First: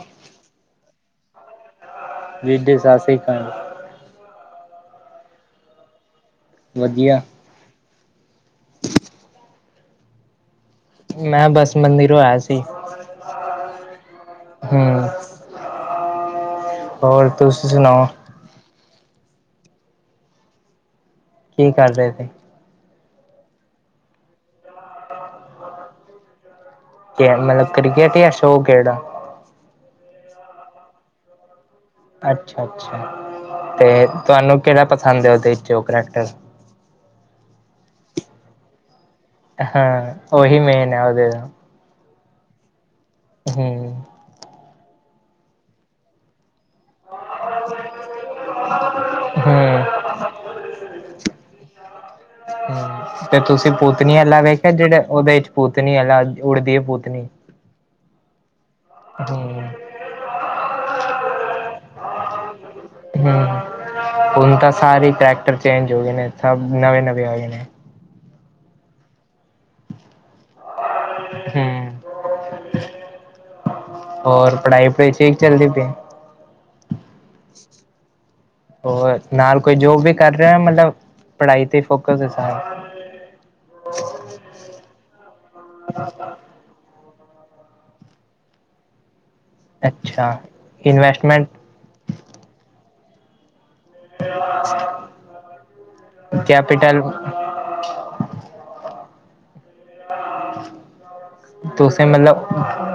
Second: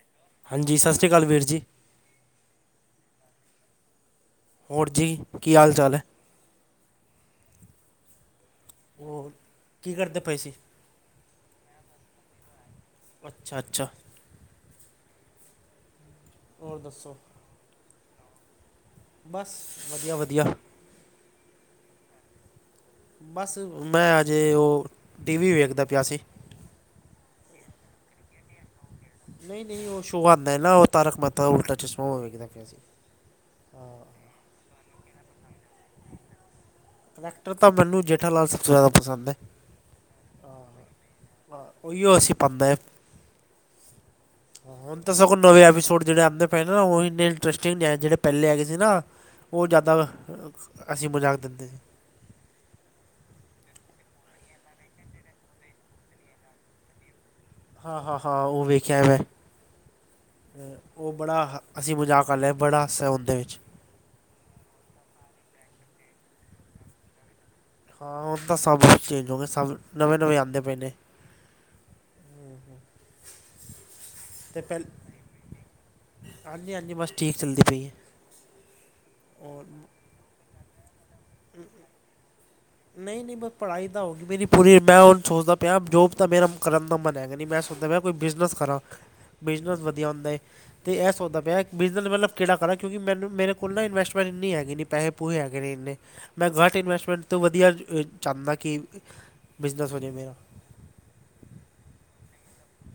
ਹ [unintelligible] ਹਾਂਜੀ, ਸਤਿ ਸ਼੍ਰੀ ਅਕਾਲ ਵੀਰ ਜੀ। ਵੀਰ ਜੀ, ਸਤਿ ਸ਼੍ਰੀ ਆਕਾਲ। ਹੋਰ ਜੀ, ਕੀ ਹਾਲ ਚਾਲ ਹੈ? ਵਧੀਆ। ਹੋਰ, ਕੀ ਕਰਦੇ ਪਏ ਸੀ? ਮੈਂ ਬਸ, ਮੰਦਿਰੋਂ ਆਇਆ ਸੀ। ਅੱਛਾ-ਅੱਛਾ। ਹੂੰ ਹੋਰ ਤੁਸੀ ਸੁਣਾਓ? ਬਸ ਵਧੀਆ-ਵਧੀਆ। ਕੀ ਕਰ ਰੇ ਸੀ? ਬਸ ਮੈਂ ਅਜੇ ਓ ਟੀ ਵੀ ਵੇਖਦਾ ਪਯਾ ਸੀ। ਕੇ ਐ ਮਤਲਬ ਕ੍ਰਿਕੇਟ ਏ ਯਾਂ ਸ਼ੋਕ ਕੇੜਾ ਨਈ-ਨਈ ਓ ਸੋਅ ਆਂਦਾ ਐ ਨਾ ਤਾਰਕ ਮੈਤਾ ਦਾ ਉਲਟਾ ਚਸਮਾ ਅੱਛਾ-ਅੱਛਾ ਤੇ ਤੁਆਨੂੰ ਕੇੜਾ ਪਸੰਦ ਏ ਓਦੇ ਚੋ ਕਰੈਕੱਟਰ ਕਰੈਕਟਰ ਤਾਂ ਮੈਨੂੰ ਜੇਠਾ ਲਾਲ ਸਬਸੇ ਜਾਂਦਾ ਪਸੰਦ ਏ। ਹਾਂ ਓਹੀ ਮੇਨ ਐ ਓਦੇ ਓਇਓ ਅਸੀਂ ਪਾਂਦੇ ਹਮ ਹੁਣ ਤਾਂ ਸਗੋਂ ਨਵੇਂ ਐਪੀਸੋਡ ਜੇੜੇ ਆਦੇ ਪੈਲਾ ਨਾ ਓ ਇੰਨੇ ਇੰਟਰਸਟਿੰਗ ਨੀ ਐ ਜੇੜੇ ਪੈਲੇ ਹੈਗੇ ਸੀ ਨਾ ਓ ਹਮ ਜਾਦਾ ਹੱਸੀ ਮਜ਼ਾਕ ਦਿੰਦੇ। [unintelligible] ਤੇ ਤੁਸੀਂ ਪੂਤਨੀ ਆਲਾ ਵੇਖਿਆ ਜੇੜਾ ਓਦੇ ਚ ਪੂਤਨੀ ਆਲਾ ਉੱੜਦੀ ਏ ਪੂਤਨੀ। ਹਾਂ-ਹਾਂ-ਹਾਂ ਓ ਵੇਖਿਆ ਏ ਮੈਂ। ਹਮ ਓ ਬੜਾ ਹੱਸੀ-ਮਜ਼ਾਕ ਆਲਾ ਬੜਾ ਹਾਸਾ ਉਂਹਦੇ ਹਮ ਵਿੱਚ। ਹੁਣ ਤਾਂ ਸਾਰੇ ਕਰੈਕਟਰ ਚੇਂਜ ਹੋ ਗਏ ਨੇ ਸਭ ਨਵੇਂ-ਨਵੇਂ ਆਏ ਨੇ। ਹਾਂ ਹੁਣ ਤਾਂ ਸਭ ਚੇਂਜ ਹੋਗੇ ਸਭ ਨਵੇਂ-ਨਵੇਂ ਆਂਦੇ। ਹੂੰ। ਹੋਰ ਪੜ੍ਹਾਈ-ਪੜੁਈ ਠੀਕ ਚੱਲਦੀ ਪਈ ਏ? ਹਾਂਜੀ-ਹਾਂਜੀ ਬਸ ਠੀਕ ਚੱਲਦੀ ਪਈ ਏ। ਹੋਰ ਨਾਲ ਕੋਈ ਜੋਬ ਵੀ ਕਰ ਰਏ ਓ ਯਾ ਮਤਲਬ ਪੜ੍ਹਾਈ ਤੇ ਫੋਕਸ ਏ ਸਾਰਾ ਨਈ-ਨਈ ਬਸ ਪੜ੍ਹਾਈ ਤਾਂ ਹੁਣ ਵੀ ਨੀ ਪੂਰੀ ਹੋਈ ਮੈ ਹੁਣ ਸੋਚਦਾ ਪਯਾ ਜੋਬ ਤਾਂ ਮੇਰਾ ਕਰਨ ਦਾ ਮਨ ਹੈਗਾ ਨੀ ਮੈਂ ਸੋਚ ਦਾ ਪਯਾ ਕੋਈ ਬਿਜ਼ਨਸ ਕਰਾਂ। ਬਿਜ਼ਨਸ ਵਧੀਆ ਹੁੰਦਾ ਅੱਛਾ ਏ ਤੇ ਐ ਸੋਚਦਾ ਇਨਵੈਸਟਮੈਂਟ ਪਯਾ ਬਿਜ਼ਨਸ ਮਤਲਬ ਕੇੜਾ ਕਰਾਂ ਕਿਉਂਕਿ ਮੈਨੂੰ ਮੇਰੇ ਕੋਲ ਨਾ ਇਨਵੈਸਟ ਇੰਨੀ ਹੈਗੀ ਨੀ ਪੈਹੇ-ਪੂਹੇ ਹੈਗੇ ਨੀ ਇਨੇ ਮੈਂ ਘੱਟ ਕੈਪੀਟਲ ਇਨਵੈਸਟਮੈਂਟ ਤੋਂ ਵਧੀਆ ਚਾੰਣਾ ਕਿ ਬਿਜ਼ਨਸ ਹੋਜੇ ਮੇਰਾ। ਤੁਸੀ ਮਤਲਬ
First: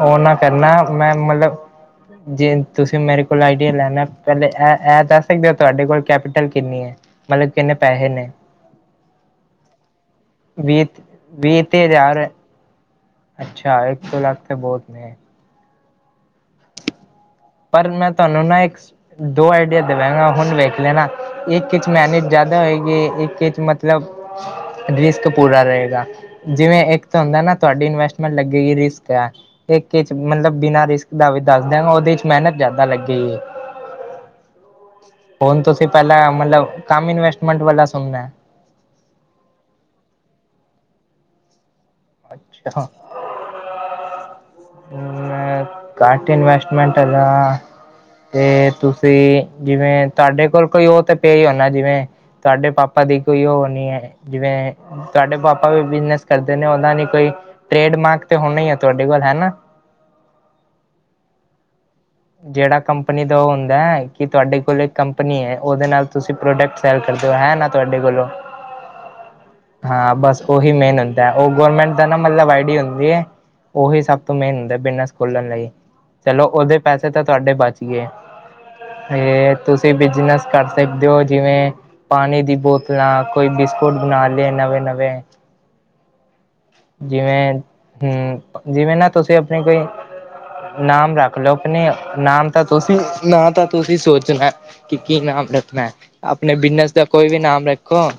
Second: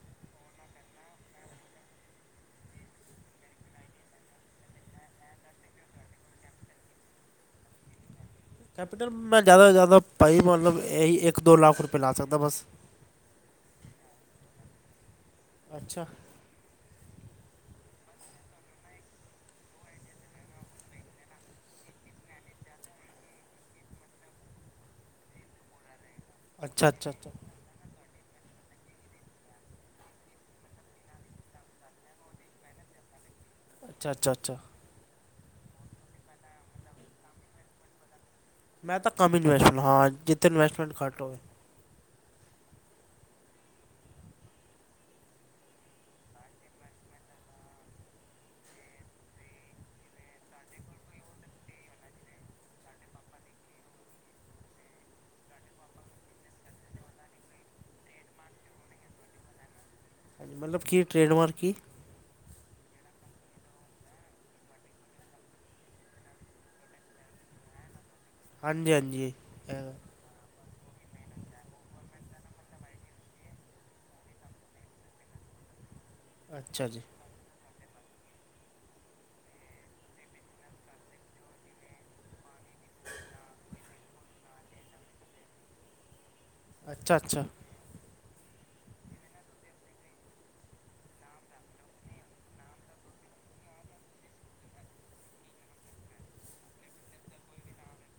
ਓ ਨਾ ਕਰਨਾ ਮੈਂ ਮਤਲਬ ਜੇ ਤੁਸੀਂ ਮੇਰੇ ਕੋਲ ਆਈਡੀਆ ਲੈਣਾ ਪੈਲੇ ਐ ਐ ਦੱਸ ਸਕਦੇ ਹੋ ਤੁਆਡੇ ਕੋਲ ਕੈਪੀਟਲ ਕਿੰਨੀ ਏ? ਮਤਲ ਕਿੰਨੇ ਪੈਹੇ ਨੇ? ਕੈਪੀਟਲ ਮੈਂ ਜਾਦਾ ਤੋਂ ਜਾਦਾ ਭਾਈ ਮਤਲਬ ਵੀਹ ਐਹੀ ਇੱਕ-ਦੋ ਵੀਹ ਲਾੱਖ ਰੁਪਏ ਲਾ ਸਕਦਾ ਬਸ। ਸ਼ਾਇਕ ਇਕ-ਕੋ ਲੱਖ ਤੇ ਬੋਤ ਨੇ। ਅੱਛਾ। ਪਰ ਮੈਂ ਤਾਨੂੰ ਨਾ ਇੱਕ ਦੋ ਆਈਡੀਆ ਦੇਵਾਂਗਾ ਹੁਣ ਵੇਖ ਲੈਣਾ ਇੱਕ ਚ ਮੈਨੇਤ ਜਾਦਾ ਹੋਏਗੀ ਇੱਕ ਚ ਮਤਲਬ ਰਿਸਕ ਪੂਰਾ ਰਏਗਾ ਜਿਵੇਂ ਇੱਕ ਤਾਂ ਹੁੰਦਾ ਨਾ ਤੁਆਡੀ ਇਨਵੈਸਟਮੈਂਟ ਲੱਗੇਗੀ ਰਿਸਕ ਐ ਇੱਕ ਮਤਲਬ ਬਿਨਾਂ ਰਿਸਕ ਦਾ ਵੀ ਦੱਸ ਦਿਆਂਗਾ ਓਦੇ ਚ ਮੈਨਤ ਜ਼ਿਆਦਾ ਲੱਗੇਗੀ। ਅੱਛਾ-ਅੱਛਾ-ਅੱਛਾ। ਹੁਣ ਤੁਸੀਂ ਪੈਲਾਂ ਮਤਲਬ ਕੰਮ ਇਨਵੈਸਟਮੈਂਟ ਵਾਲਾ ਸੁਣਨਾ ਮੈਂ ਤਾਂ ਕੰਮ ਇਨਵੈਸਟੈਂ ਹਾਂ ਜਿੱਥੇ ਇਨਵੈਸਟਮੈਂਟ ਘੱਟ ਹੋਵੇ। ਅੱਛਾ। ਮੈ ਘੱਟ ਇਨਵੈਸਟਮੈਂਟ ਆਲਾ ਤੇ ਤੁਸੀਂ ਜਿਵੇਂ ਤੁਹਾਡੇ ਕੋਲ ਕੋਈ ਉਹ ਤੇ ਪੇ ਹੋਨਾ ਜਿਵੇਂ ਤੁਹਾਡੇ ਪਾਪਾ ਦੀ ਕੋਈ ਉਹ ਹੋਣੀ ਹੈ, ਜਿਵੇਂ ਤੁਹਾਡੇ ਪਾਪਾ ਵੀ ਬਿਜਨਸ ਕਰਦੇ ਨੇ ਨੀ ਕੋਈ ਟ੍ਰੇਡ ਮਾਰਕ ਤੇ ਹੋਣਾ ਹੀ ਆ ਤੁਹਾਡੇ ਕੋਲ ਹੈਨਾ। ਹਾਂਜੀ, ਮਤਲਬ ਕੀ ਟ੍ਰਰੇਡਮਾਰਕ ਕੀ? ਜਿਹੜਾ ਕੰਪਨੀ ਦਾ ਉਹ ਹੁੰਦਾ ਹੈ ਕਿ ਤੁਹਾਡੇ ਕੋਲ ਇੱਕ ਕੰਪਨੀ ਹੈ ਉਹਦੇ ਨਾਲ ਤੁਸੀਂ ਪ੍ਰੋਡਕਟ ਸੈਲ ਕਰਦੇ ਹੋ ਹੈਂ? ਹੈਨਾ। ਤੁਹਾਡੇ ਕੋਲੋਂ, ਹਾਂਜੀ ਹਾਂਜੀ ਇਹ ਹੈਗਾ। ਹਾਂ ਬਸ। ਉਹੀ ਮੇਨ ਹੁੰਦਾ ਹੈ ਉਹ ਗੌਰਮੈਂਟ ਦਾ ਨਾ ਮਤਲਬ ਆਈਡੀ ਹੁੰਦੀ ਹੈ। ਉਹੀ ਸਭ ਤੋਂ ਮੇਨ ਹੁੰਦਾ ਬਿਨਾਂ ਸਕੋਲਣ ਲਈ ਚਲੋ ਉਹਦੇ ਅੱਛਾ ਜੀ ਤਾਂ ਤੁਹਾਡੇ ਬਚ ਗਿਆ। ਤੇ ਤੁਸੀਂ ਬਿਜਨਸ ਕਰ ਸਕਦੇ ਹੋ ਜਿਵੇਂ ਪਾਣੀ ਦੀ ਬੋਤਲਾਂ ਕੋਈ ਬਿਸਕੁਟ ਬਣਾ ਲੇ ਨਵੇਂ-ਨਵੇਂ। ਅੱਛਾ ਅੱਛਾ ਜਿਵੇਂ ਤੇ ਜਿਵੇਂ ਨਾ, ਤੁਸੀਂ ਆਪਣੀ ਕੋਈ ਨਾਮ ਰੱਖ ਲਓ ਆਪਣੇ ਨਾਮ ਤਾਂ ਤੁਸੀਂ, ਨਾ ਤਾਂ ਤੁਸੀਂ ਸੋਚਣਾ। ਕਿ-ਕੀ ਨਾਮ ਰੱਖਣਾ ਹੈ ਆਪਣੇ ਬਿਜਨਸ ਦਾ ਕੋਈ ਵੀ ਨਾਮ ਰੱਖੋ।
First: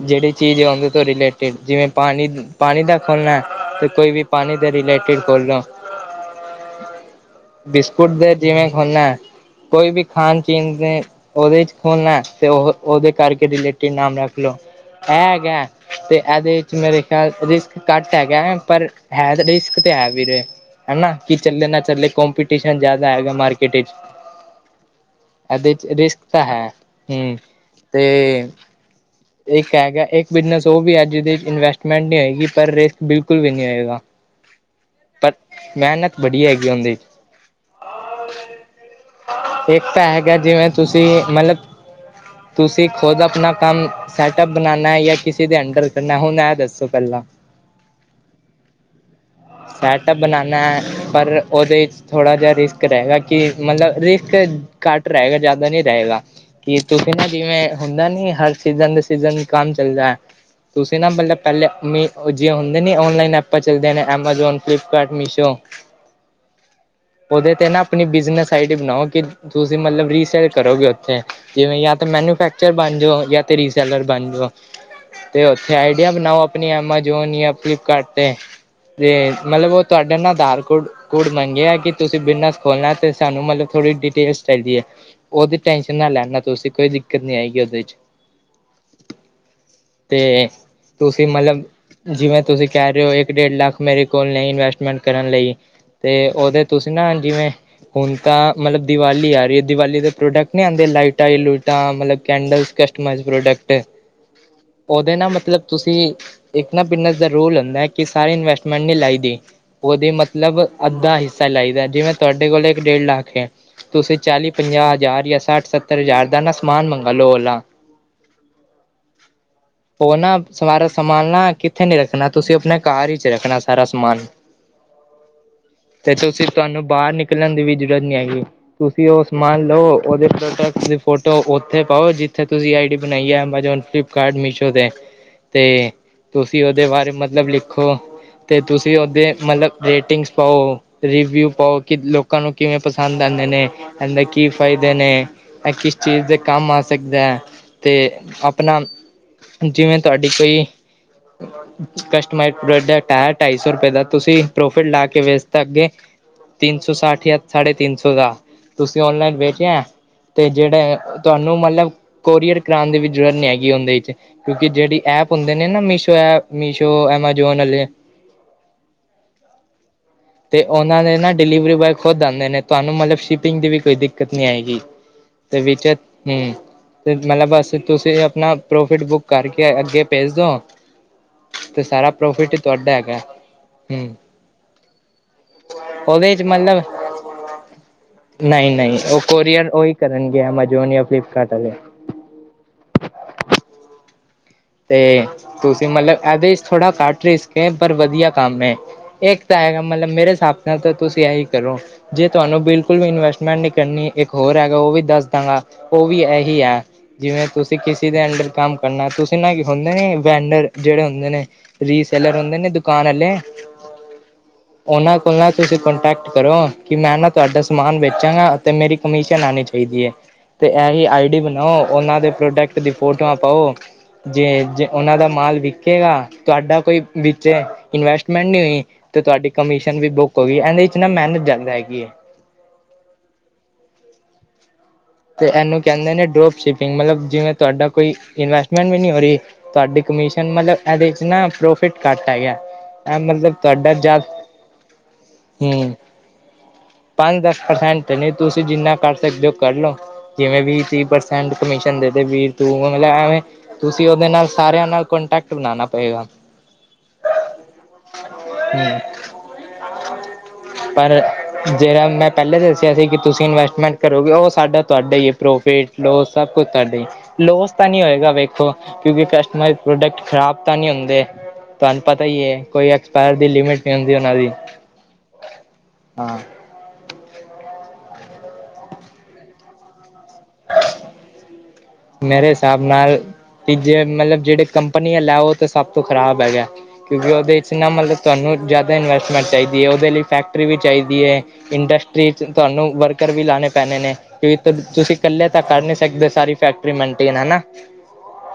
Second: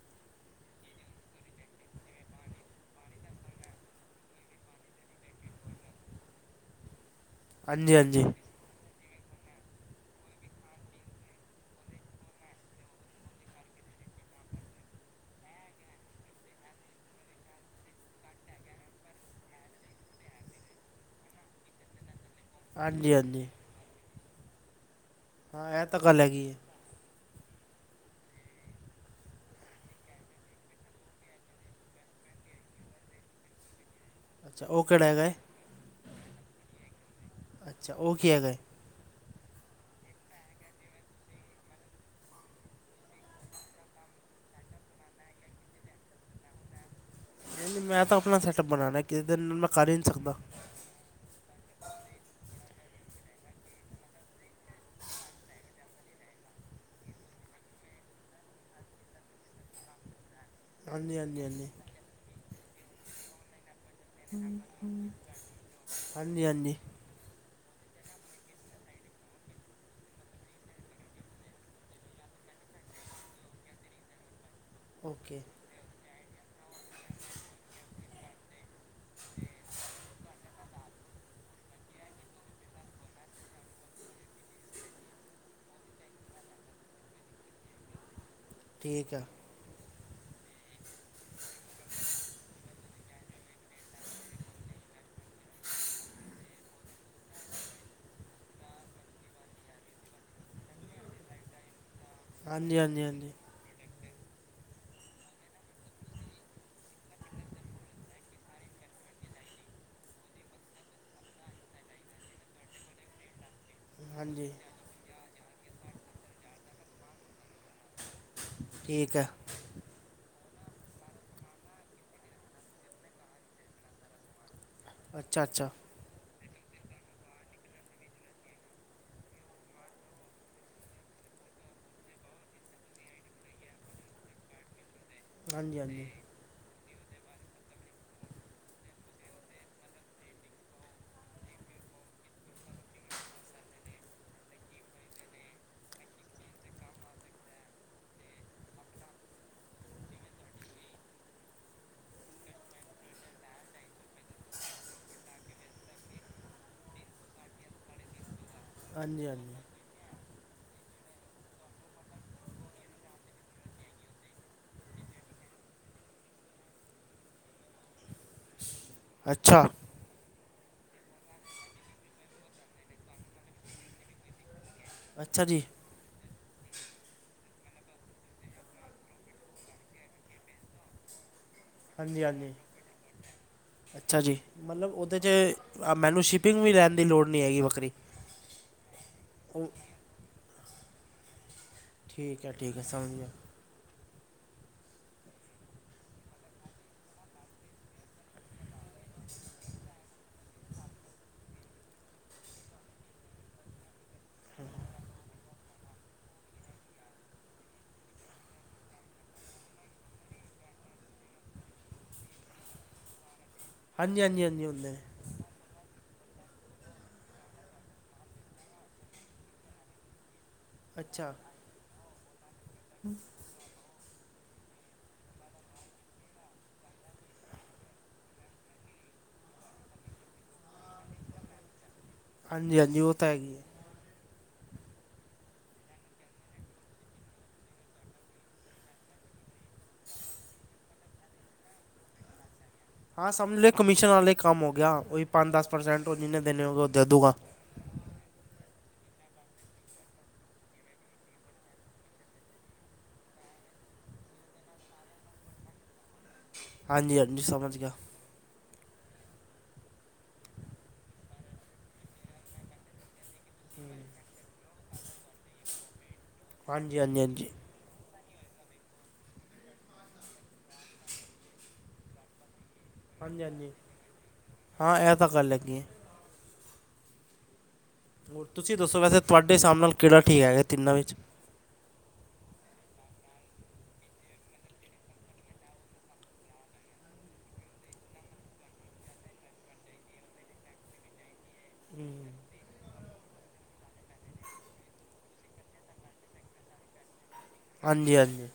ਜਿਹੜੀ ਚੀਜ਼ ਆ ਉਹਦੇ ਤੋਂ ਰਿਲੇਟਿਡ ਜਿਵੇਂ ਪਾਣੀ-ਪਾਣੀ ਦਾ ਖੋਲ੍ਹਣਾ, ਅਤੇ ਕੋਈ ਵੀ ਪਾਣੀ ਦੇ ਰਿਲੇਟਿਡ ਖੋਲ੍ਹਣਾ। ਹਾਂਜੀ ਬਿਸਕੁਟ ਹਾਂਜੀ ਦੇ ਜਿਵੇਂ ਖੋਲਨਾ ਐ, ਕੋਈ ਵੀ ਖਾਣ-ਪੀਣ ਦੇ ਉਹਦੇ ਚ ਖੋਲਣਾ ਤੇ ਉ ਉਹਦੇ ਕਰਕੇ ਰਿਲੇਟਿਢ ਨਾਮ ਰੱਖ ਲਓ। ਇਹ ਹੈਗਾ ਤੇ ਇਹਦੇ ਚ ਮੇਰੇ ਖਿਆਲ ਰਿਸ ਘੱਟ ਹੈਗਾ ਪਰ ਹੈ ਤਾਂ ਰਿਸਕ ਤੇ ਹੈ ਵੀਰੇ ਹੈਨਾ ਕਿ ਚੱਲੇ ਨਾ ਚੱਲੇ ਕੰਪਿ ਟਿਸ਼ਨ ਜ਼ਿਆਦਾ ਹਾਂਜੀ ਹੈਗਾ ਹਾਂਜੀ ਮਾਰਕੀਟ ਚ, ਹਾਂ ਇਹਦੇ ਇਹ ਚ ਰਿਸਕ ਗੱਲ ਤਾਂ ਹੈਗੀ ਹੈ। ਹੂੰ ਤੇ ਇੱਕ ਹੈਗਾ ਇੱਕ ਬਿਜਨਸ ਉ ਵੀ ਹੈ ਜਿਹਦੇ ਚ ਇਨਵੈਸਟਮੈਂਟ ਨਹੀਂ ਹੈਗੀ। ਪਰ ਰਿਸਕ ਬਿਲਕੁਲ ਵੀ ਨਹੀਂ ਹੋਏਗਾ। ਅੱਛਾ, ਉਹ ਕਿਹੜਾ? ਪਰ ਹੈ ਮੇਹਨਤ ਬੜੀ ਹੈਗੀ ਉਨਦੇ ਚ। ਅੱਛਾ ਉਹ ਕੀ ਹੈਗਾ ਹੈ ਇੱਕ ਐਪ ਹੈਗਾ, ਜਿਵੇਂ ਤੁਸੀਂ ਮਤਲਬ ਤੁਸੀਂ ਖੁਦ ਆਪਣਾ ਕੰਮ ਸੈਟਅਪ ਬਨਾਨਾ ਏ ਜਾਂ ਕਿਸੇ ਦੇ ਅੰਡਰ ਕਰਨਾ ਹੁਣ ਇਹ ਦੱਸੋ ਪਹਿਲਾਂ? ਨਹੀਂ-ਨਹੀਂ, ਮੈਂ ਤਾਂ ਆਪਣਾ ਸੈਟਪ ਬਣਾਣਾ। ਕਿਦਰ ਨੂੰ? ਸੈਟਪ ਬਨਾਨਾ, ਪਰ ਉਹਦੇ ਚ ਥੋੜਾ ਜਿਹਾ ਰਿਸਕ ਰਹੇਗਾ ਕਿ ਮਤਲਬ ਰਿਸਕ ਘੱਟ ਰਹੇਗਾ ਜ਼ਿਆਦਾ ਨਹੀਂ ਰਹੇਗਾ। ਕੀ ਤੁਸੀਂ ਨਾ ਜਿਵੇਂ ਹੁੰਦਾ ਨੀ ਹਰ ਸੀਜ਼ਨ ਦੇ ਸੀਜ਼ਨ ਕੰਮ ਚੱਲਦਾ। ਤੁਸੀਂ ਨਾ ਹਾਂਜੀ ਮਤਲਬ ਹਾਂਜੀ ਪਹਿਲੇ ਹਾਂਜੀ ਮ ਜਿਹੀ ਹੁੰਦੇ ਨੀ ਔਨਲਾਈਨ ਐਪਾਂ ਚੱਲਦੇਆਂ ਨੇ। ਐਮਾਜ਼ੋਨ, ਫਲਲੀਪਕਾਰਟ, ਮੀਸ਼ੋ। ਹਾਂਜੀ ਹਾਂਜੀ ਉਹਦੇ ਤੇ ਨਾ ਆਪਣੀ ਬਿਜਨਸ ਆਈਡੀ ਬਣਾਓ ਕਿ ਤੁਸੀਂ ਮਤਲਬ ਰੀਸੇਲ ਕਰੋਗੇ ਉੱਥੇ ਜਿਵੇਂ ਜਾਂ ਤਾਂ ਮੈਨੂਫੈਕਚਰ ਬਣ ਜਾਓ ਜਾਂ ਤਾਂ ਰੀਸੇਲਰ ਬਣ ਜਾਓ। ਓਕੇ ਤੇ ਉੱਥੇ ਆਈਡੀਆ ਬਣਾਓ ਆਪਣੀ ਐਮਾਜੋਨ ਜਾਂ ਫਲਿਪਕਾਰਟ ਤੇ। ਤੇ ਮਤਲਬ ਉਹ ਤੁਹਾਡੇ ਨਾ ਅਧਾਰਕੋਟ ਕੋਡ ਮੰਗਿਆ ਕਿ ਤੁਸੀਂ ਬਿਜਨਸ ਖੋਲਣਾ ਤੇ ਸਾਨੂੰ ਮਤਲਬ ਥੋੜ੍ਹੀ ਡਿਟੇਲਸ ਚਾਹੀਦੀ ਏ। ਉਦੀ ਟੈਨਸ਼ਨ ਨਾ ਲੈਣਾ ਤੁਸੀਂ ਕੋਈ ਦਿੱਕਤ ਨੀ ਆਏਗੀ ਉਹਦੇ ਚ। ਠੀਕ ਆ। ਤੇ ਤੁਸੀਂ ਮਤਲਬ ਜਿਵੇਂ ਤੁਸੀਂ ਕਹਿ ਰਹੇ ਹੋ ਇੱਕ-ਡੇਢ ਲੱਖ ਮੇਰੇ ਕੋਲ ਨਹੀਂ ਇਨਵੈਸਟਮੈਂਟ ਕਰਨ ਲਈ ਤੇ ਉਹਦੇ ਤੁਸੀਂ ਨਾ ਜਿਵੇਂ ਹੁਣ ਤਾਂ ਮਤਲਬ ਦੀਵਾਲੀ ਆ ਰਹੀ ਏ ਦੀਵਾਲੀ ਦੇ ਪ੍ਰੋਡਕਟ ਨਹੀਂ ਆਂਦੇ ਲਾਈਟਾਂ ਲੂਈਟਾਂ ਮਤਲਬ ਕੈਂਡਲ ਹਾਂਜੀ ਹਾਂਜੀ ਕਸਟਮਾਈਜ਼ ਹਾਂਜੀ ਪ੍ਰੋਡਕਟ ਉਹਦੇ ਨਾ ਮਤਲਬ ਤੁਸੀਂ ਇੱਕ ਨਾ ਬਿਨਸ ਦਾ ਰੋਲ ਹੁੰਦਾ ਕਿ ਸਾਰੇ ਇਨਵਸ ਪੇਮਟ ਨਹੀਂ ਲਾਈ ਦੀ ਉਹਦੇ ਮਤਲਬ ਅੱਧਾ ਹਿੱਸਾ ਲਾਈ ਦਾ ਜਿਵੇਂ ਤੁਹਾਡੇ ਕੋਲ ਇੱਕ ਡੇਢ ਲੱਖ ਏ। ਤੁਸੀਂ ਚਾਲੀ, ਹਾਂਜੀ ਪੰਜਾਹ ਹਜ਼ਾਰ ਜਾਂ ਸੱਠ, ਸੱਤਰ ਹਜ਼ਾਰ ਦਾ ਨਾ ਸਮਾਨ ਮੰਗ ਲਓ ਉਦਾ ਠੀਕ ਆ। ਉਹ ਨਾ ਸਾਰਾ ਸਮਾਨ ਨਾ ਕਿੱਥੇ ਨੀ ਰੱਖਣਾ ਤੁਸੀਂ ਆਪਣੇ ਘਰ ਹੀ ਚ ਰੱਖਣਾ ਸਾਰਾ ਸਮਾਨ ਅੱਛਾ- ਅੱਛਾ। ਤੇ ਤੁਸੀਂ ਤੁਹਾਨੂੰ ਬਾਹਰ ਨਿਕਲਣ ਦੀ ਵੀ ਜ਼ਰੂਰਤ ਨੀ ਹੈਗੀ। ਤੁਸੀਂ ਉਹ ਸਮਾਨ ਲਓ ਉਹਦੇ ਪ੍ਰੋਡਕਟ ਦੀ ਫੋਟੋ ਉੱਥੇ ਪਾਓ ਜਿੱਥੇ ਤੁਸੀਂ ਆਈ ਡੀ ਬਣਾਈਏ ਐਮਾਜੋਨ ਫਲੀਪ ਕਾਡ ਮਿਸ਼ੋ ਦੇ ਤੇ ਹਾਂਜੀ ਹਾਂਜੀ ਤੁਸੀਂ ਉਹਦੇ ਬਾਰੇ ਮਤਲਬ ਲਿਖੋ। ਤੇ ਤੁਸੀਂ ਉਹਦੇ ਮਤਲਬ ਰੇਟਿੰਗਸ ਪਾਓ। ਰਿਵਿਊ ਪਾਓ ਕਿ ਲੋਕਾਂ ਨੂੰ ਕਿਵੇਂ ਪਸੰਦ ਆਂਦੇ ਨੇ ਇਹਦੇ ਕੀ ਫਾਇਦੇ ਨੇ ਇਹ ਕਿਸ ਚੀਜ਼ ਦੇ ਕੰਮ ਆ ਸਕਦਾ ਏ ਤੇ ਆਪਣਾ ਜਿਵੇਂ ਤੁਹਾਡੀ ਕੋਈ ਕਸਟਮਾਈ ਪ੍ਰੋਡਕਟ ਢਾਈ ਸੌ ਰੁਪਏ ਦਾ ਤੁਸੀਂ ਪ੍ਰੋਫਿਟ ਲਾ ਕੇ ਵੇਚ ਤਾਂ ਅੱਗੇ ਤਿੰਨ ਸੌ ਸੱਠ ਜਾਂ ਸਾਢੇ ਤਿੰਨ ਸੌ ਦਾ ਤੁਸੀਂ ਹਾਂਜੀ ਓਨਲਾਈਨ ਹਾਂਜੀ ਵੇਚੇ ਐ ਤੇ ਜਿਹੜੇ ਤੁਹਾਨੂੰ ਮਤਲਬ ਕੋਰੀਅਰ ਕਰਾਉਣ ਦੀ ਵੀ ਜ਼ਰੂਰਤ ਨੀ ਆਏਗੀ ਉਹਦੇ ਚ ਕਿਉਂਕਿ ਜਿਹੜੀ ਐਪ ਹੁੰਦੇ ਨੇ ਨਾ ਮੀਸ਼ੋ ਐਪ ਮੀਸ਼ੋ ਐਮਾਜੋਨ ਆਲੇ ਅੱਛਾ। ਤੇ ਉਹਨਾਂ ਦੇ ਨਾ ਡਿਲੀਵਰੀ ਬੋਏ ਖੁਦ ਆਂਦੇ ਨੇ ਤੁਹਾਨੂੰ ਮਤਲਬ ਸ਼ਿਪਿੰਗ ਦੀ ਵੀ ਕੋਈ ਦਿੱਕਤ ਨਹੀਂ ਆਏਗੀ। ਅੱਛਾ ਤੇ ਜੀ ਵਿੱਚ ਹੂੰ ਤੇ ਮਤਲਬ ਬਸ ਤੁਸੀਂ ਆਪਣਾ ਪ੍ਰੋਫਿਟ ਬੁੱਕ ਕਰਕੇ ਅੱਗੇ ਭੇਜ ਦੋ ਤੇ ਸਾਰਾ ਹਾਂਜੀ ਹਾਂਜੀ ਪ੍ਰੋਫਿਟ ਹੀ ਤੁਹਾਡਾ ਹੈਗਾ। ਹਮ ਅੱਛਾ ਜੀ, ਮਤਲਬ ਉਹਦੇ ਚ ਮੈਨੂੰ ਉਹਦੇ ਚ ਸ਼ਿਪਿੰਗ ਵੀ ਮਤਲਬ ਲੈਣ ਦੀ ਲੋੜ ਨਹੀਂ ਹੈਗੀ ਵੱਖਰੀ। ਨਹੀਂ, ਨਹੀਂ ਉਹ ਕੋਰੀਅਰ ਉਹੀ ਕਰਨਗੇ ਐਮਾਜੋਨ ਜਾਂ ਫਲਿਪਕਾਰਟ ਆਲੇ। ਠੀਕ ਏ- ਠੀਕ ਏ ਸਮਝ ਗਿਆ। ਤੇ ਤੁਸੀਂ ਮਤਲਬ ਇਹਦੇ ਚ ਥੋੜ੍ਹਾ ਘੱਟ ਰਿਸਕ ਏ ਪਰ ਵਧੀਆ ਕੰਮ ਏ। ਇੱਕ ਤਾਂ ਹੈਗਾ ਮਤਲਬ ਮੇਰੇ ਹਿਸਾਬ ਨਾਲ ਤਾਂ ਤੁਸੀਂ ਇਹੀ ਕਰੋ। ਜੇ ਤੁਹਾਨੂੰ ਬਿਲਕੁਲ ਵੀ ਇਨਵੈਸਟਮੈਂਟ ਨੀ ਕਰਨੀ ਇੱਕ ਹੋਰ ਹੈਗਾ ਉਹ ਵੀ ਦੱਸ ਦਾਂਗਾ। ਉਹ ਵੀ ਇਹੀ ਏ ਜਿਵੇਂ ਤੁਸੀਂ ਕਿਸੇ ਦੇ ਅੰਡਰ ਕੰਮ ਕਰਨਾ ਤੁਸੀਂ। ਜਿਨਾਂ ਕਿ ਹੁੰਦੇ ਨੇ ਵੈਂਡਰ ਜਿਹੜੇ ਹੁੰਦੇ ਨੇ ਰੀਸੇਲਰ ਹੁੰਦੇ ਨੇ ਦੁਕਾਨ ਆਲੇ। ਹਾਂਜੀ, ਹਾਂਜੀ, ਹਾਂਜੀ ਹੁੰਦੇ। ਉਨ੍ਹਾਂ ਨਾਲ ਤੁਸੀਂ ਕੋਂਟੈਕਟ ਕਰੋ ਕਿ ਮੈਂ ਨਾ ਤੁਹਾਡਾ ਸਮਾਨ ਵੇਚਾਂਗਾ ਅਤੇ ਮੇਰੀ ਕਮਿਸ਼ਨ ਆਣੀ ਚਾਹੀਦੀ ਏ। ਤੇ ਇਹੀ ਆਈ ਅੱਛਾ ਡੀ ਬਣਾਓ ਉਹਨਾਂ ਦੇ ਪ੍ਰੋਡਕਟ ਦੀ ਫੋਟੋਆਂ ਪਾਓ। ਜੇ ਜੇ ਉਹਨਾਂ ਦਾ ਮਾਲ ਵਿਕੇਗਾ ਤੁਹਾਡਾ ਕੋਈ ਵਿੱਚੇ ਇਨਵੈਸਟਮੈਂਟ ਨਹੀਂ ਹੋਈ ਤੇ ਤੁਹਾਡੀ ਕਮਿਸ਼ਨ ਵੀ ਬੁੱਕ ਹੋ ਗਈ ਇਹਦੇ ਚ ਨਾ ਮਿਹਨਤ ਜਿਆਦਾ ਹੈਗੀ ਏ। ਹਾਂਜੀ, ਹਾਂਜੀ ਉਹ ਤਾਂ ਹੈਗੀ ਏ। ਤੇ ਇਹਨੂੰ ਕਹਿੰਦੇ ਨੇ ਡਰੋਪ ਸ਼ਿਪਿੰਗ ਮਤਲਬ ਜਿਵੇਂ ਤੁਹਾਡਾ ਕੋਈ ਇਨਵੈਸਟਮੈਂਟ ਵੀ ਨਹੀਂ ਹੋ ਰਹੀ। ਤੁਹਾਡੀ ਕਮਿਸ਼ਨ ਮਤਲਬ ਇਹਦੇ ਚ ਨਾ ਪ੍ਰੋਫਿਟ ਘੱਟ ਹੈਗਾ। ਇਹ ਹਾਂ ਮਤਲਬ ਸਮਝ ਲਓ ਤੁਹਾਡਾ ਕਮਿਸ਼ਨ ਜਦ ਵਾਲੇ ਹੀ ਕੰਮ ਹੋ ਗਿਆ ਉਈ ਪੰਜ ਦਸ ਹੂੰ ਪ੍ਰਸੈਂਟ ਉਹ ਜਿੰਨੇ ਦੇਣੇ ਹੋਗੇ ਉਹ ਦੇਦੂਗਾ। ਪੰਜ-ਦਸ ਪਰਸੈਂਟ ਨਹੀਂ ਤੁਸੀਂ ਜਿੰਨਾ ਕਰ ਸਕਦੇ ਹੋ ਕਰ ਲਓ। ਜਿਵੇਂ ਵੀਹ, ਤੀਹ ਪਰਸੈਂਟ ਕਮਿਸ਼ਨ ਦੇ ਵੀਰ ਤੂੰ ਐਵੇਂ। ਤੁਸੀਂ ਉਹਦੇ ਨਾਲ ਸਾਰਿਆਂ ਨਾਲ ਕੋਂਟੈਕਟ ਬਣਾਉਣਾ ਪਏਗਾ। ਹਾਂਜੀ-ਹਾਂਜੀ ਸਮਝ ਗਿਆ। ਪਰ ਜੇਰਾ ਮੈਂ ਪੈਲੇ ਦੱਸਿਆ ਸੀ ਕਿ ਤੁਸੀਂ ਇਨਵੈਸਟਮੈਂਟ ਕਰੋਗੇ, ਓ ਸਾਡਾ ਤੁਆਡਾ ਈ ਐ, ਪ੍ਰੋਫਿਟ ਲੋਸ ਸਭ ਕੁਛ ਤੁਆਡਾ ਹਾਂਜੀ ਈ, ਹਾਂਜੀ ਹਾਂਜੀ ਲੋਸ ਤਾਂ ਨੀ ਹੋਏਗਾ ਵੇਖੋ ਕਿਉਂਕਿ ਕਸਟਮ ਪ੍ਰੋਡਕਟ ਖਰਾਬ ਤਾਂ ਨਈ ਹੁੰਦੇ। ਤੁਆਨੂੰ ਪਤਾ ਈ ਏ, ਕੋਈ ਐਕਸਪਾਇਰ ਹਾਂਜੀ ਦੀ ਹਾਂਜੀ ਲਿਮਿਟ ਨਈ ਹੁੰਦੀ ਓਨਾਂ ਦੀ। ਹਾਂ ਇਹ ਤਾਂ ਗੱਲ ਹੈਗੀ ਹੈ ਹਾਂ। ਹੋਰ ਤੁਸੀਂ ਦੱਸੋ, ਵੈਸੇ ਤੁਹਾਡੇ ਹਿਸਾਬ ਨਾਲ ਕੇੜਾ ਠੀਕ ਹੈਗਾ ਤਿੰਨਾਂ ਵਿੱਚ ਮੇਰੇ ਹਿਸਾਬ ਨਾਲ ਤੀ ਜੇ ਮਤਲਬ ਜੇੜੇ ਕੰਪਨੀ ਆਲਾਓ ਤੇ ਉਹ ਤਾਂ ਸਭ ਤੋਂ ਖ਼ਰਾਬ ਹੈਗਾ। ਕਿਉਂਕਿ ਓਦੇ ਚ ਨਾ ਮਤਲਬ ਤੁਆਨੂੰ ਜਾਦਾ ਇਨਵੈਸਟਮੈਂਟ ਚਾਹੀਦੀ ਏ, ਓਦੇ ਲਈ ਫੈਕਟਰੀ ਵੀ ਚਾਹੀਦੀ ਏ। ਇੰਡਸਟਰੀ ਚ ਤੁਆਨੂੰ ਵਰਕਰ ਵੀ ਲਾਣੇ ਪੈਣੇ ਨੇ ਕਿ ਤੁਸੀਂ ਕੱਲੇ ਤਾਂ ਕਰ ਨੀ ਸਕਦੇ ਸਾਰੀ ਫੈਕਟਰੀ ਮੇਨਟੇਨ ਹੈਨਾ। ਹਾਂਜੀ-ਹਾਂਜੀ।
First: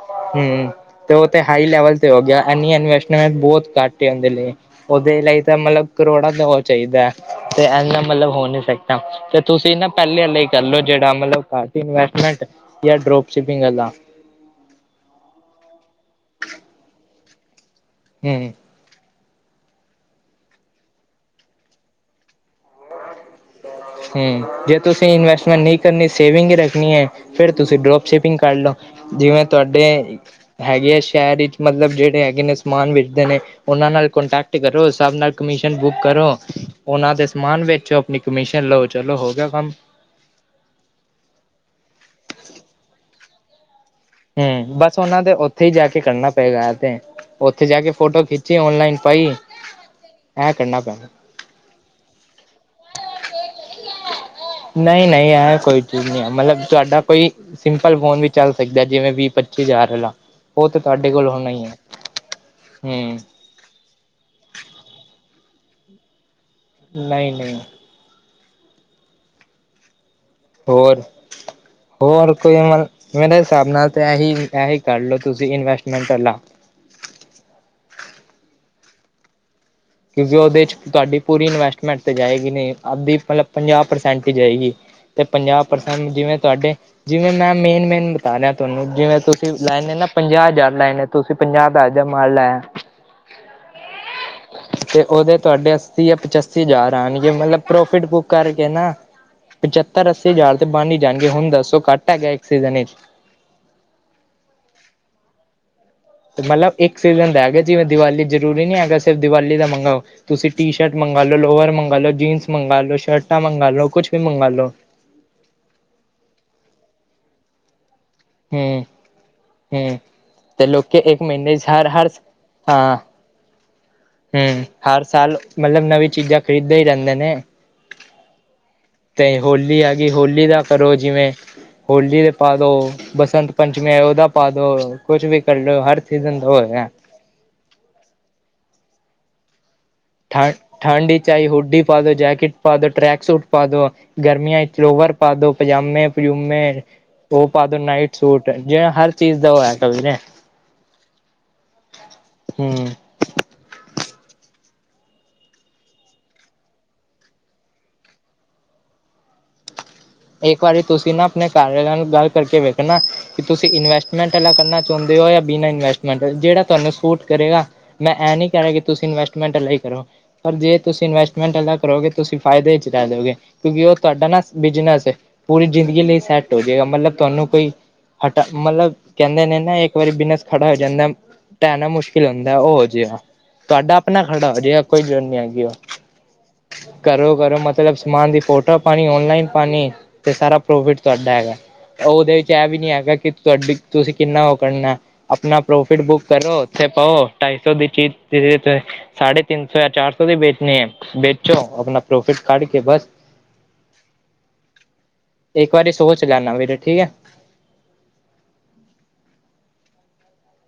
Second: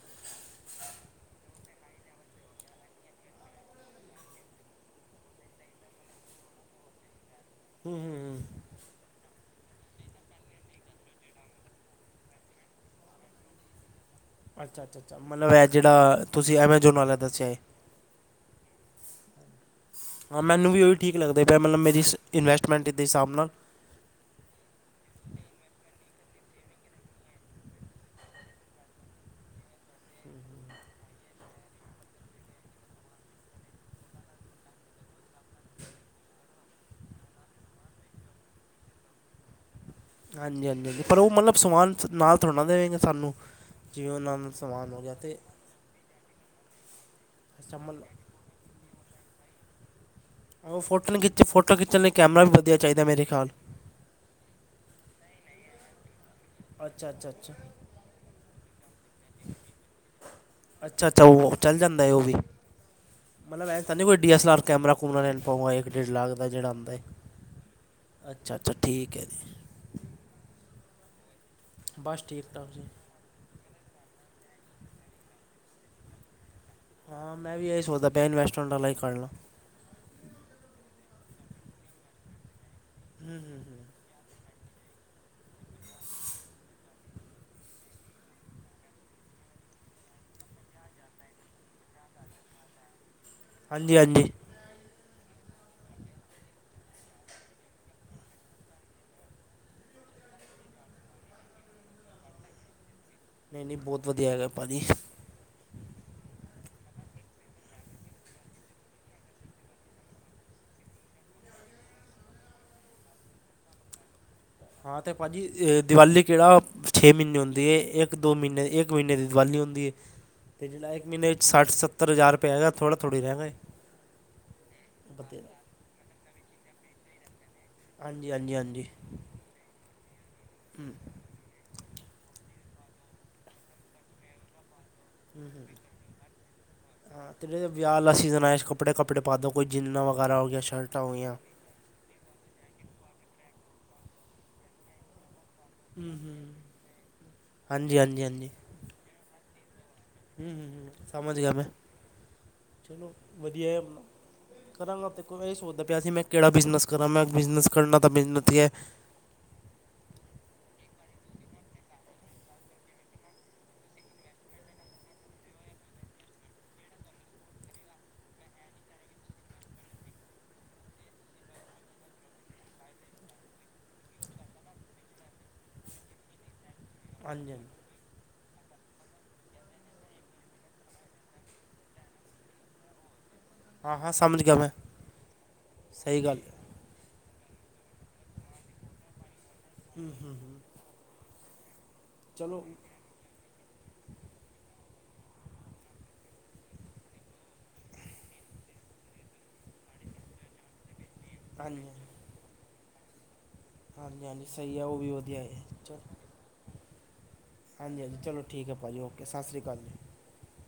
ਤੇ ਓਹ ਤੇ ਹਾਈ ਲੈਵਲ ਤੇ ਹੋ ਗਿਆ, ਐਨੀ ਇਨਵੈਸਟਮੈਂਟ ਬੋਤ ਘੱਟ ਓਨਦੇ ਲਈ। ਓਦੇ ਲਈ ਤਾਂ ਮਤਲਬ ਕਰੋੜਾਂ ਦਾ ਓਹ ਚਾਈਦਾ‌‌ ਐ। ਤੇ ਹੂੰ ਏਨਾ ਹੂੰ ਮਤਲਬ ਹੂੰ ਹੋ ਨੀ ਸਕਦਾ ਤੇ ਤੁਸੀਂ ਨਾ ਪੈਲੇ ਆਲਾ ਹੀ ਕਰ ਲਓ ਜੇੜਾ ਮਤਲਬ ਘੱਟ ਇਨਵੇੈਸਟਮੈਂਟ ਜਾਂ ਡਰੋਪ ਸ਼ਿਪਿੰਗ ਆਲਾ ਅੱਛਾ-ਅੱਛਾ-ਅੱਛਾ ਮਤਲਬ ਏਹ ਜੇੜਾ ਤੁਸੀਂ ਐਮਾਜੋਨ ਵਾਲਾ ਦੱਸਿਆ ਏ। ਹੂੰ। ਹਾਂ ਮੈਨੂੰ ਵੀ ਓਹੀ ਠੀਕ ਲੱਗਦਾ ਪਿਆ ਮਤਲਬ ਮੇਰੀ ਇਨਵੈਸਟਮੈਂਟ ਦੇ ਹਿਸਾਬ ਨਾਲ। ਹੂੰ, ਜੇ ਤੁਸੀਂ ਇਨਵੈਸਟਮੈਂਟ ਨੀ ਕਰਨੀ ਸੇਵਿੰਗ ਹੀ ਰੱਖਣੀ ਐ। ਫੇਰ ਤੁਸੀਂ ਡਰੋਪ ਸ਼ਿਪਿੰਗ ਕਰ ਲਓ ਜਿਵੇਂ ਤੁਹਾਡੇ ਹੈਗੇ ਆ ਸ਼ਹਿਰ ਇੱਚ ਮਤਲਬ ਜੇੜੇ ਹੈਗੇ ਨੇ ਸਮਾਨ ਵੇਚਦੇ ਨੇ ਉਨਾਂ ਨਾਲ ਕੋਂਟੈਕਟ ਕਰੋ, ਸਭ ਨਾਲ ਕਮਿਸ਼ਨ ਬੁੱਕ ਕਰੋ, ਉਹਨਾਂ ਦੇ ਸਮਾਨ ਵੇਚੋ ਆਪਣੀ ਕਮਿਸ਼ਨ ਚੱਲੋ-ਚੱਲੋ ਹੋ ਗਿਆ ਕਮ। ਹਾਂਜੀ-ਹਾਂਜੀ-ਹਾਂਜੀ ਪਰ ਓ ਮਤਲਬ ਸਮਾਨ ਨਾਲ ਥੋੜ੍ਹਣਾ ਦੇਵੇਂਗਾ ਸਾਨੂੰ। ਜਿ ਉਨੂੰ ਸਮਾਨ ਹੋ ਗਿਆ ਤੇ ਓਥੇ ਹੀ ਜਾ ਕੇ ਕਰਨਾ ਪਏਗਾ, ਤੇ ਓਥੇ ਅੱਛਾ ਜਾ ਕੇ ਮਤਲਬ ਫੋਟੋ ਖਿੱਚੀ ਓਨਲਾਈਨ ਪਾਈ ਇਹ ਕਰਨਾ ਓ ਪੈਣਾ ਫੋਟੋ ਨੀ ਖਿੱਚੀ, ਫੋਟੋ ਖਿੱਚਣ ਲਈ ਕੈਮਰਾ ਵਧੀਆ ਚਾਈਦਾ ਮੇਰੇ ਖਿਆਲ ਨਈ-ਨਈ ਏਹ ਕੋਈ ਚੀਜ਼ ਨਈ ਏ ਮਤਲਬ ਤੁਆਡਾ ਅੱਛਾ ਕੋਈ ਅੱਛਾ ਅੱਛਾ ਸਿੰਪਲ ਫੋਨ ਵੀ ਚੱਲ ਸਕਦਾ, ਜਿਵੇਂ ਵੀਹ ਪੱਚੀ ਹਜ਼ਾਰ ਆਲਾ। ਅੱਛਾ-ਅੱਛਾ, ਓ ਚੱਲ ਜਾਂਦਾ ਓਵੀ। ਹਮ ਮਤਲਬ ਤਾਂ ਨੀ ਕੋਈ ਡੀ ਐਸਲ ਆਰ ਕੈਮਰਾ ਘੁੰਮਣਾ ਲੈਣ ਪਾਊਗਾ ਇੱਕ ਡੇ ਲੱਖ ਦਾ ਜੇੜਾ। ਨਈ-ਨਈ। ਅੱਛਾ-ਅੱਛਾ, ਠੀਕ ਐ ਜੀ। ਹੋਰ ਬਸ ਹੋਰ ਠੀਕ ਕੋਈ ਠਾਕ ਜੀ [unintelligible] ਮੇਰੇ ਹਿਸਾਬ ਨਾਲ ਤਾਂ ਏਹੀ-ਏਹੀ ਕਰ ਲਓ ਤੁਸੀਂ ਇਨਵੈਸਟਮੈਂਟ ਆਲਾ। ਹਾਂ ਮੈਂ ਵੀ ਏਹੀ ਸੋਚਦਾ ਪਿਆ, ਇਨਵੈਸਟਮੈਂਟ ਆਲਾ ਹੀ ਕਰਲਾ। ਕਿਉਂਕਿ ਓਦੇ ਚ ਤੁਆਡੀ ਪੂਰੀ ਇਨਵੈਸਟਮੈਂਟ ਤੇ ਜਾਏਗੀ ਨੀ ਅੱਧੀ ਮਤਲਬ ਪੰਜਾਹ ਪ੍ਰਸੈਂਟ ਜਾਏਗੀ। ਤੇ ਪੰਜਾਹ ਪ੍ਰਸੈਂਟ ਜਿਵੇਂ ਤੁਆਡੇ ਜਿਵੇਂ ਮੈਂ ਮੇਨ-ਮੇਨ ਬਤਾ ਰਿਹਾ, ਤੁਆਨੂੰ ਜਿਵੇਂ ਤੁਸੀਂ ਲੈਣੇ ਨਾ ਪੰਜਾਹ ਹਜ਼ਾਰ ਲੈਏ ਨੇ ਤੁਸੀਂ ਪੰਜਾਹ ਹਜਾਰ ਦਾ ਮਾਲ ਲਾਇਆ। ਹਾਂਜੀ-ਹਾਂਜੀ। ਤੇ ਓਦੇ ਤੁਆਡੇ ਅੱਸੀ ਜਾਂ ਪਚਾਸੀ ਹਜ਼ਾਰ ਆਣਗੇ ਮਤਲਬ ਪ੍ਰੋਫਿਟ ਬੁੱਕ ਕਰਕੇ ਨਾ ਪਚੱਤਰ-ਅੱਸੀ ਹਜ਼ਾਰ ਤੇ ਬੰਣ ਹੀ ਜਾਣਗੇ ਹੁਣ ਦੱਸੋ, ਘੱਟ ਹੈਗਾ ਇੱਕ ਸੀਜ਼ਨ ਵਿੱਚ। ਨਹੀਂ-ਨਹੀਂ, ਬਹੁਤ ਵਧੀਆ ਹੈਗਾ ਭਾਜੀ। ਤੇ ਮਤਲਬ ਇੱਕ ਸੀਜ਼ਨ ਦਾ ਹੈਗਾ, ਜਿਵੇਂ ਦੀਵਾਲੀ ਜ਼ਰੂਰੀ ਨਹੀਂ ਹੈਗਾ, ਸਿਰਫ ਦੀਵਾਲੀ ਦਾ ਮੰਗਾਓ। ਤੁਸੀਂ ਟੀ-ਸ਼ਰਟ ਮੰਗਵਾਲੋ, ਲੋਵਰ ਮੰਗਵਾ‌ਲੋ, ਜੀਨਸ ਮੰਗਵਾਲੋ, ਸ਼ਰਟਾਂ ਮੰਗਵਾਲੋ, ਕੁਛ ਵੀ ਮੰਗਵਾ ਲੋ। ਹਾਂ, ਤੇ ਭਾਜੀ ਦਿਵਾਲੀ ਕਿਹੜਾ ਛੇ ਮਹੀਨੇ ਹੁੰਦੀ ਏ, ਇਹ ਦੋ ਮਹੀਨੇ ਹਮ ਇੱਕ ਮਹੀਨੇ ਦੀ ਦੀਵਾਲੀ ਹੁੰਦੀ ਏ। ਹਮ ਤੇ ਅਤੇ ਜਿਹੜਾ ਲੋਕੀ ਇੱਕ ਮਹੀਨੇ 'ਚ ਸੱਠ, ਹਰ ਹਰ ਸੱਤਰ ਹਜ਼ਾਰ ਰੁਪਇਆ ਹੈਗਾ ਥੋੜਾ ਥੋੜੀ ਹੈਗਾਏ। ਹੂੰ, ਹਰ ਸਾਲ ਮਤਲਬ ਨਵੀਂ ਚੀਜ਼ਾਂ ਖਰੀਦਦੇ ਹੀ ਰਹਿੰਦੇ ਨੇ। ਹਾਂਜੀ ਹਾਂਜੀ ਹਾਂਜੀ ਤੇ ਹੋਲੀ ਆਗੀ, ਹੋਲੀ ਦਾ ਹੂੰ ਕਰੋ ਜਿਵੇਂ ਹੋਲੀ ਦੇ ਪਾ ਦਉ, ਬਸੰਤ ਪੰਚਮੀ ਆਈ ਉਹਦਾ ਪਾ ਦਉ। ਕੁਛ ਵੀ ਹੂੰ ਹੂੰ ਕਰਲੋ, ਹਰ ਸੀਜ਼ਨ ਤੋਂ ਹੋਇਆ। ਹਾਂ, ਤੇੜ ਵਿਆਹਾ ਵਾਲਾ ਸੀਜ਼ਨ ਆਇਆ, ਕੱਪੜੇ-ਕੱਪੜੇ ਪਾਦੋ ਕੋਈ ਜਿੰਨਾ ਵ ਠ ਠੰਡ'ਚ ਆਈ ਹੁੱਡੀ ਪਾਦੋ, ਜੈਕੇਟ ਪਾਦੋ, ਟਰੈਕ ਸੂਟ ਪਾਦੋ, ਗਰਮੀਆਂ'ਚ ਲੋਵਰ ਪਾਦੋ, ਹੂੰ ਹੂੰ ਪਜਾਮੇ-ਪਜੂਮੇ ਉਹ ਪਾਦੋ ਹਾਂਜੀ ਨਾਈਟ ਹਾਂਜੀ ਹਾਂਜੀ ਸੂਟ। ਜਿਵੇਂ ਹਰ ਚੀਜ਼ ਦਾ ਉਹ ਹੈ ਕ [unintelligible] ਹੂੰ, ਹੂੰ, ਹੂੰ ਸਮਾਝ ਗਿਆ ਮੈਂ, ਹੂੰ ਵਧੀਆ ਐ। ਕਰਾਂਗਾ ਦੇਖੋ, ਮੈਂ ਇਹ ਸੋਚਦਾ ਪਿਆ ਸੀ ਮੈਂ ਕਿਹੜਾ ਬਿਜਨਸ ਕਰਾਂ ''ਮੈਂ ਬਿਜ਼ਨਸ ਕਰਨਾ ਤਾਂ ਬਿਜਨਸ ਹੀ ਹੈ। ਇੱਕ ਵਾਰੀ ਤੁਸੀਂ ਨਾ ਆਪਣੇ ਘਰ, ਉਹਨਾਂ ਨਾਲ ਗੱਲ ਕਰਕੇ ਵੇਖਨਾ। ਕਿ ਤੁਸੀਂ ਇਨਵੈਸਟਮੈਂਟ ਵਾਲਾ ਕਰਨਾ ਚਾਹੁੰਦੇ ਹੋ, ਯਾ ਬਿਨਾਂ ਇਨਵੈਸਟਮੈਂਟ, ਜਿਹੜਾ ਤੁਹਾਨੂੰ ਸੂਟ ਕਰੇਗਾ। ''ਮੈਂ ਐ ਨਹੀਂ ਕਹਿ ਰਿਹਾ, ਕਿ ਤੁਸੀਂ ਇਨਵੈਸਟਮੈਂਟ ਵਾਲਾ ਈ ਕਰੋ। ਪਰ ਜੇ ਤੁਸੀਂ ਇਨਵੈਸਟਮੈਂਟ ਕਰੋਗੇ ਤੁਸੀਂ ਫਾਇਦੇ'ਚ ਰਹਿਜੋਗੇ, ਕਿਉਂਕਿ ਉਹ ਤੁਹਾਡਾ ਨਾ ਬਿਜਨਸ ਪੂਰੀ ਜ਼ਿੰਦਗੀ ਲਈ ਸੈੱਟ ਹੋਜੇਗਾ, ਮਤਲਬ ਤੁਹਾਨੂੰ ਹਾਂਜੀ ਹਾਂਜੀ ਕੋਈ ਹਟਾ, ਮਤਲਬ ਕਹਿੰਦੇ ਨੇ ਨਾ ਇੱਕ ਵਾਰੀ ਬਿਨਸ ਖੜਾ ਹੋ ਜਾਂਦਾ ਢੈਣਾ ਮੁਸ਼ਕਿਲ ਹੁੰਦਾ, ਉਹ ਜਿਹਾ। ਤੁਹਾਡਾ ਹਾਂ ਹਾਂ ਆਪਣਾ ਸਮਝ ਖੜਾ ਗਿਆ ਮੈਂ ਹੋਜੇ ਗਾ, ਕੋਈ ਜ਼ਰੂਰਤ ਨੀ ਹੈਗੀ ਉਹ। ਸਹੀ ਗੱਲ ਘਰੋ-ਘਰੋ ਮਤਲਬ ਸਮਾਨ ਦੀ ਫੋਟੋ ਪਾਣੀ, ਔਨਲਾਈਨ ਪਾਣੀ, ਤੇ ਸਾਰਾ ਪ੍ਰੋਫਿਟ ਤੁਹਾਡਾ ਹੈਗਾ, ਉਹਦੇ ਵਿੱਚ ਚਲੋ ਐਵੀ ਨੀ ਹੈਗਾ ਕਿ ਤੁਹਾਡੀ, ਤੁਸੀਂ ਕਿੰਨਾ ਉਹ ਕਰਨਾ ਅਪਨਾ ਪ੍ਰੋਫਿਟ ਬੁੱਕ ਕਰੋ, ਉੱਥੇ ਪਾਓ, ਢਾਈ-ਸੌ ਦੀ ਚੀਜ਼ ਸਾਢੇ ਤਿੰਨ-ਸੌ ਯਾ ਚਾਰ-ਸੌ ਦੇ ਵੇਚਣੇ, ਵੇਚੋ ਹਾਂਜੀ ਆਪਣਾ ਪ੍ਰੋਫਿਟ ਕੱਢਕੇ ਬਸ। ਹਾਂਜੀ-ਹਾਂਜੀ, ਸਹੀ ਆ ਉਹ ਵੀ ਵਧੀਆ ਏ, ਇੱਕ ਵਾਰੀ ਚਲੋ। ਸੋਚ ਲੈਣਾ ਵੀਰੇ ਠੀਕ ਹੈ ਹਾਂਜੀ-ਹਾਂਜੀ, ਚਲੋ ਠੀਕ ਹੈ ਭਾਜੀ, ਓਕੇ, ਸਤਿ ਸ਼੍ਰੀ ਅਕਾਲ ਜੀ।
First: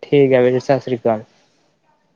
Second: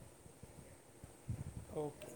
ਠੀਕ ਐ ਵੀਰ ਜੀ, ਸਤਿ ਸ਼੍ਰੀ ਅਕਾਲ। ਓਕੇ।